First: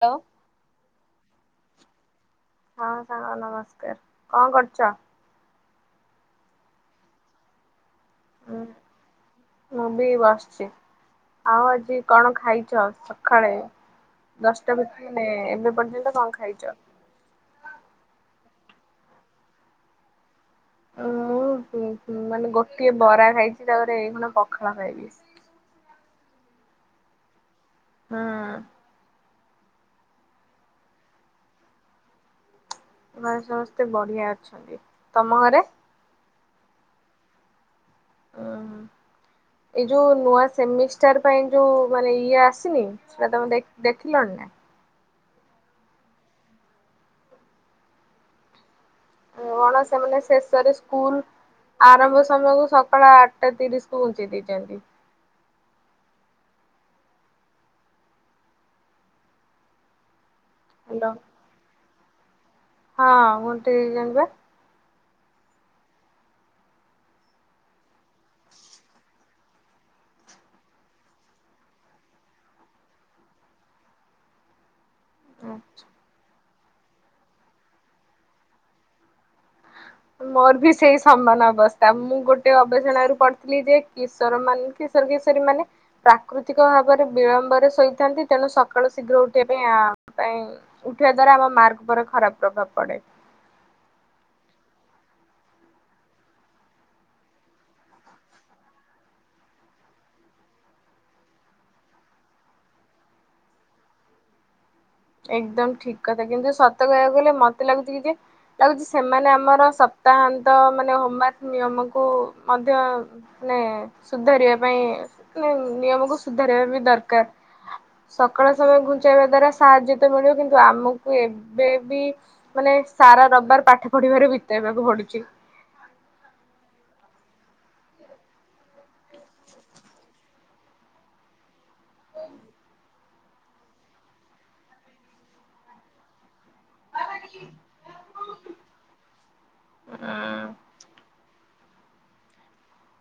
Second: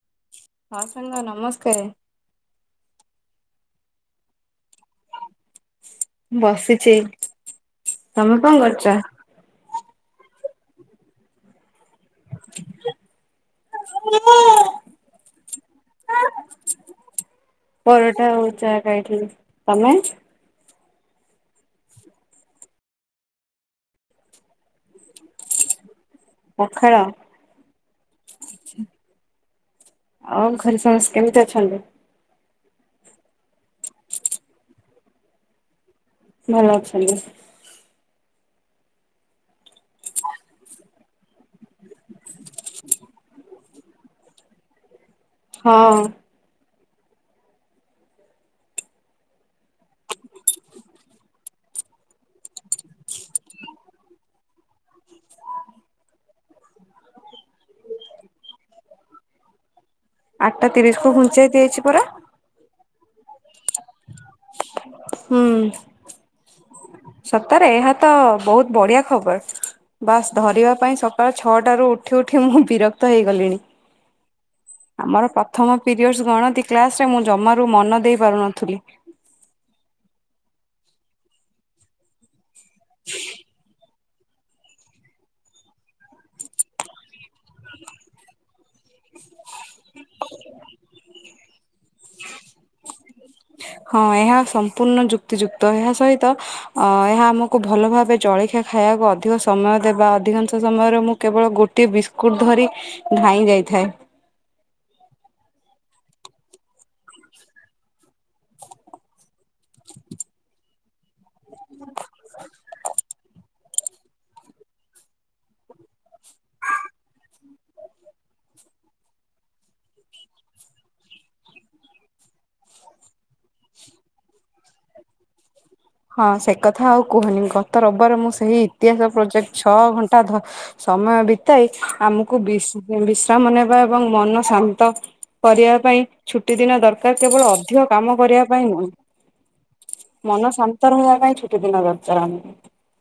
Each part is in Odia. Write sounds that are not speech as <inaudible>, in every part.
ତ ହଁ ସାଙ୍ଗ ନମସ୍କାର। ହଁ ସାଙ୍ଗ ନମସ୍କାର। କଁ କରଚ? ବସିଛି। ତମେ କଁ ଉଁ କରଚ? ମୁଁ ବି ବସଚି। ଆଉ ଆଜି କଣ ଖାଇଛ ସଖାଳେ? ଦଶଟା ଭିତ ନେ ଏବେ ପର୍ଯ୍ୟନ୍ତ କଁ ଖାଇଚ? ପରଟା ଆଉ ଚା ଖାଇଥିଲି। ତମେ? ଉଁ ମୁଁ ଉଁ ଉଁ ମାନେ ଗୋଟିଏ ବରା ଖାଇଚି ତାପରେ ଏଇଖୁଣା ପଖାଳ ଖାଇବି। ପଖାଳ? ହଁ। ଆଉ ଘରେ ସମସ୍ କେମିତି ଅଛନ୍ତି? ଘରେ ସମସ୍ତେ ବଢ଼ିଆ ଅଛନ୍ତି। ତମ ଘରେ? ଭଲ ଅଛନ୍ତି। ଉଁ ହୁଁ ଏଇ ଯୋଉ ନୂଆ ସେମିଷ୍ଟାର ପାଇଁ ଯୋଉ ମାନେ ଇଏ ଆସିନି? ସେଟା ତମ ଦେ ଦେଖି ଦେଖିଲଣି ନା? ହଁ। କଣ ସେମାନେ ଶେଷରେ ସ୍କୁଲ୍ ଆରମ୍ଭ ସମୟକୁ ସକାଳ ଆଠଟା ତିରିଶକୁ ବଞ୍ଚେଇ ଦେଇଚନ୍ତି। ଆଟା ହ୍ୟାଲୋ। ତିରିଶକୁୁ ଘୁଞ୍ଚେଇ ଦିଆ ହେଇଚି ପରା। ହଁ ମୁଁ ଟି ଜାଣିବା ହୁଁ। ସତରେ ଏହା ତ ବହୁତ ବଢ଼ିଆ ଖବର। ବାସ୍ ଧରିବା ପାଇଁ ସକାଳ ଛଅଟାରୁ ଉଠି ଉଠି ମୁଁ ବିରକ୍ତ ହେଇଗଲିଣି। ଆମର ପ୍ରଥମ ପିରିୟଡଶ୍ ଗଣତି କ୍ଲାସରେ ମୁଁ ଜମାରୁ ମନ ଦେଇ ପାରୁନଥିଲି। ମୋର ବି ସେଇ ସମାନ ଅବସ୍ଥା ମୁଁ ଗୋଟେ ଗବେଷଣା ରୁ ପଢଥିଲି ଯେ କିଶୋର ମାନ କିଶର କିଶୋରୀ ମାନେ ପ୍ରାକୃତିକ ଭାବରେ ବିଳମ୍ବରେ ଶୋଇଥାନ୍ତି ତେଣୁ ସକାଳୁ ଶୀଘ୍ର ଉଠ ସେଇପାଇ ଆମ ପାଇଁ ଉଠେଇବା ଦ୍ଵାରା ଆମ ମାର୍କ ଉପରେ ଖରାପ ପ୍ରଭାବ ପଡେ। ହଁ ଏହା ସମ୍ପୂର୍ଣ୍ଣ ଯୁକ୍ତିଯୁକ୍ତ। ଏହା ସହିତ ଅ ଏହା ଆମକୁ ଭଲ ଭାବେ ଜଳଖିଆ ଖାଇବାକୁ ଅଧିକ ସମୟ ଦେବା ଅଧିକାଂଶ ସମୟରେ ମୁଁ କେବଳ ଗୋଟେ ଟେ ବିସ୍କୁଟ ଧରି ଧାଇଁ ଯାଇଥାଏ। ଏକଦମ ଠିକ କଥା କିନ୍ତୁ ସତ କହିବାକୁ ଗଲେ ମତେ ଲାଗୁଛି କି ଯେ ଲାଗୁଛି ସେମାନେ ଆମର ସପ୍ତାହାନ୍ତ ମାନେ ହୋମାର୍କ ନିୟମକୁ ମଧ୍ୟ ମାନେ ସୁଧାରିବା ପାଇଁ ନିୟମକୁ ସୁଧାରିବା ବି ଦରକାର। ସକାଳ ସମୟ ଘୁଞ୍ଚେଇବା ଦ୍ଵାରା ସାହାଯ୍ୟ ତ ମିଳିବ କିନ୍ତୁ ଆମକୁ ଏବେ ବି ମାନେ ସାରା ରବିବାର ପାଠ ପଢିବାରେ ବିତେଇବାକୁ ପଡୁଛି। ହଁ ସେ କଥା ଆଉ କୁହନି ଗତ ରବିବାର ମୁଁ ସେଇ ଇତିହାସ ପ୍ରୋଜେକ୍ଟ ଛଅ ଘଣ୍ଟା ଧ ସମୟ ବିତାଇ ଆମକୁ ବିଶ୍ ବିଶ୍ରାମ ନେବା ଏବଂ ମନ ଶାନ୍ତ କରିବା ପାଇଁ ଛୁଟି ଦିନ ଦରକାର କେବଳ ଅଧିକ କାମ କରିବା ପାଇଁ ନୁହେଁ ମନ ଶାନ୍ତି ଛୁଟି ଦିନ ଦରକାର ଆମକୁ।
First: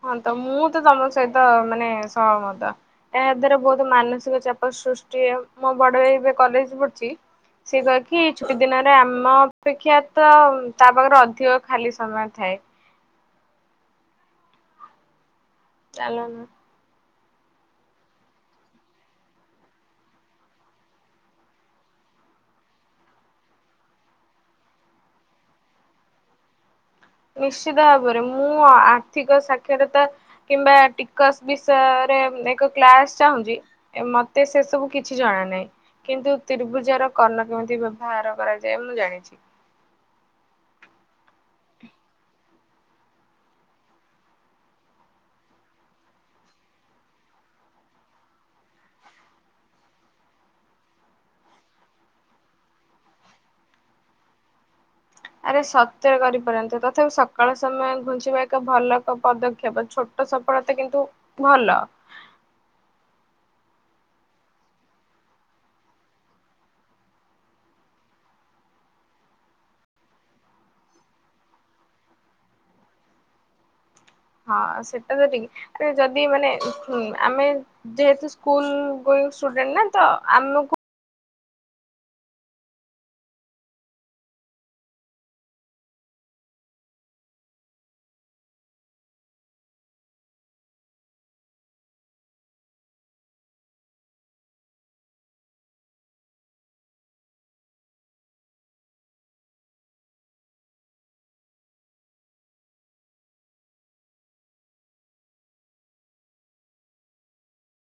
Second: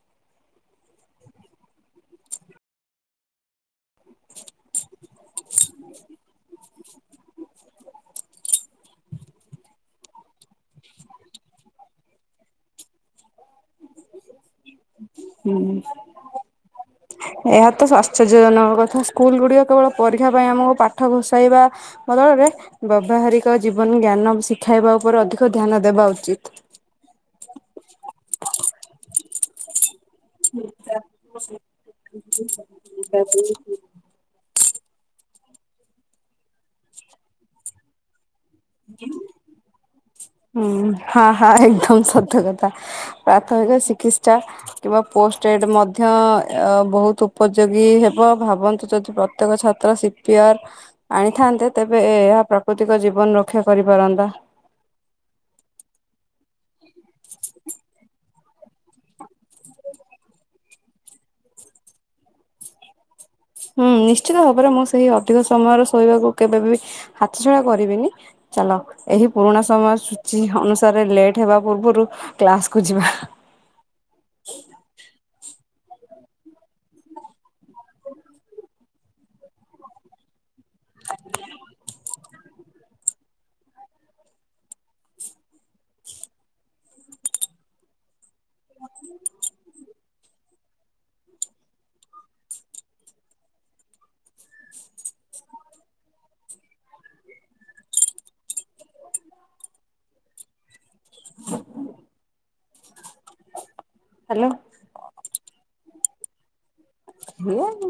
ହଁ ତ ମୁଁ ତ ତମ ସହିତ ମାନେ ସହମତା। ଏହା ଦ୍ଵାରା ବହୁତ ମାନସିକ ଚାପ ସୃଷ୍ଟି ମୋ ବଡ ଭାଇ ଏବେ କଲେଜ ପଢୁଛି। ସିଏ କହେକି ଛୁଟି ଦିନରେ ଆମ ଅପେକ୍ଷା ତ ତା ପାଖରେ ଅଧିକ ଖାଲି ସମୟ ଥାଏ। ହୁଁ। ଚାଲୁନୁ। ଏହା ତ ଆଶ୍ଚର୍ଯ୍ୟ ଜନକ କଥା ସ୍କୁଲ ଗୁଡିକ କେବଳ ପରୀକ୍ଷା ପାଇଁ ଆମକୁ ପାଠ ଘୋସାଇବା ବଦଳରେ ବ୍ୟବହାରିକ ଜୀବନ ଜ୍ଞାନ ଶିଖାଇବା ଉପରେ ଅଧିକ ଧ୍ୟାନ ଦେବା ଉଚିତ। ନିଶ୍ଚିତ ଭାବରେ ମୁଁ ଆ ଆର୍ଥିକ ସାକ୍ଷରତା କିମ୍ବା ଟିକସ ବିସୟରେ ଏକ କ୍ଲାସ ଚାହୁଁଚି। ମତେ ସେ ସବୁ କିଛି ଜଣା ନାହିଁ କିନ୍ତୁ ତିର୍ଭୁଜ ର କର୍ଣ୍ଣ କେମିତି ବାହାର କରାଯାଏ ମୁ ଜାଣିଛି। ହୁଁ ହଁ ହଁ ଏକଦମ ସତ୍ୟ କଥା। ପ୍ରାଥମିକ ଚିକିତ୍ସା କିମ୍ବା ପୋଷ୍ଟ ପେଡ ମଧ୍ୟ ବହୁତ ଉପଯୋଗୀ ହେବ ଭାବନ୍ତୁ ଯଦି ପ୍ର ପ୍ରତ୍ୟେକ ଛାତ୍ର ସିପିଆର ଆଣିଥାନ୍ତେ ତେବେ ଏହା ପ୍ରାକୃତିକ ଜୀବନର ରକ୍ଷା କରିପାରନ୍ତା। ଆରେ ସତରେ କରିପାରନ୍ତେ। ତଥାପି ସକାଳ ସମୟ ଘୁଞ୍ଚିବା ଏକ ଭଲ ପଦକ୍ଷେପ ଛୋଟ ସଫଳତା କିନ୍ତୁ ଭଲ। ହୁଁ ନିଶ୍ଚିତ ଭାବରେ ମୁଁ ସେହି ଅଧିକ ସମୟର ଶୋଇବାକୁ କେବେବି ହାତଛଡ଼ା କରିବିନି। ଚାଲ ଏହି ପୁରୁଣା ସମୟ ସୂଚୀ ଅନୁସାରେ ଲେଟ୍ ହେବା ପୂର୍ବରୁ କ୍ଲାସ୍କୁୁ ଯିବା। ହଁ ସେଟା ତ ଠିକ୍। ଆରେ ଯଦି ମାନେ ହୁଁ ଆମେ ଯେହେତୁ, ସ୍କୁଲ ଗୁଲ୍ ଷ୍ଟୁଡେଣ୍ଟ ନା ତ ଆମକୁ <inaudible> ହ <inaudible> ହ୍ୟାଲୋ। ହିଏ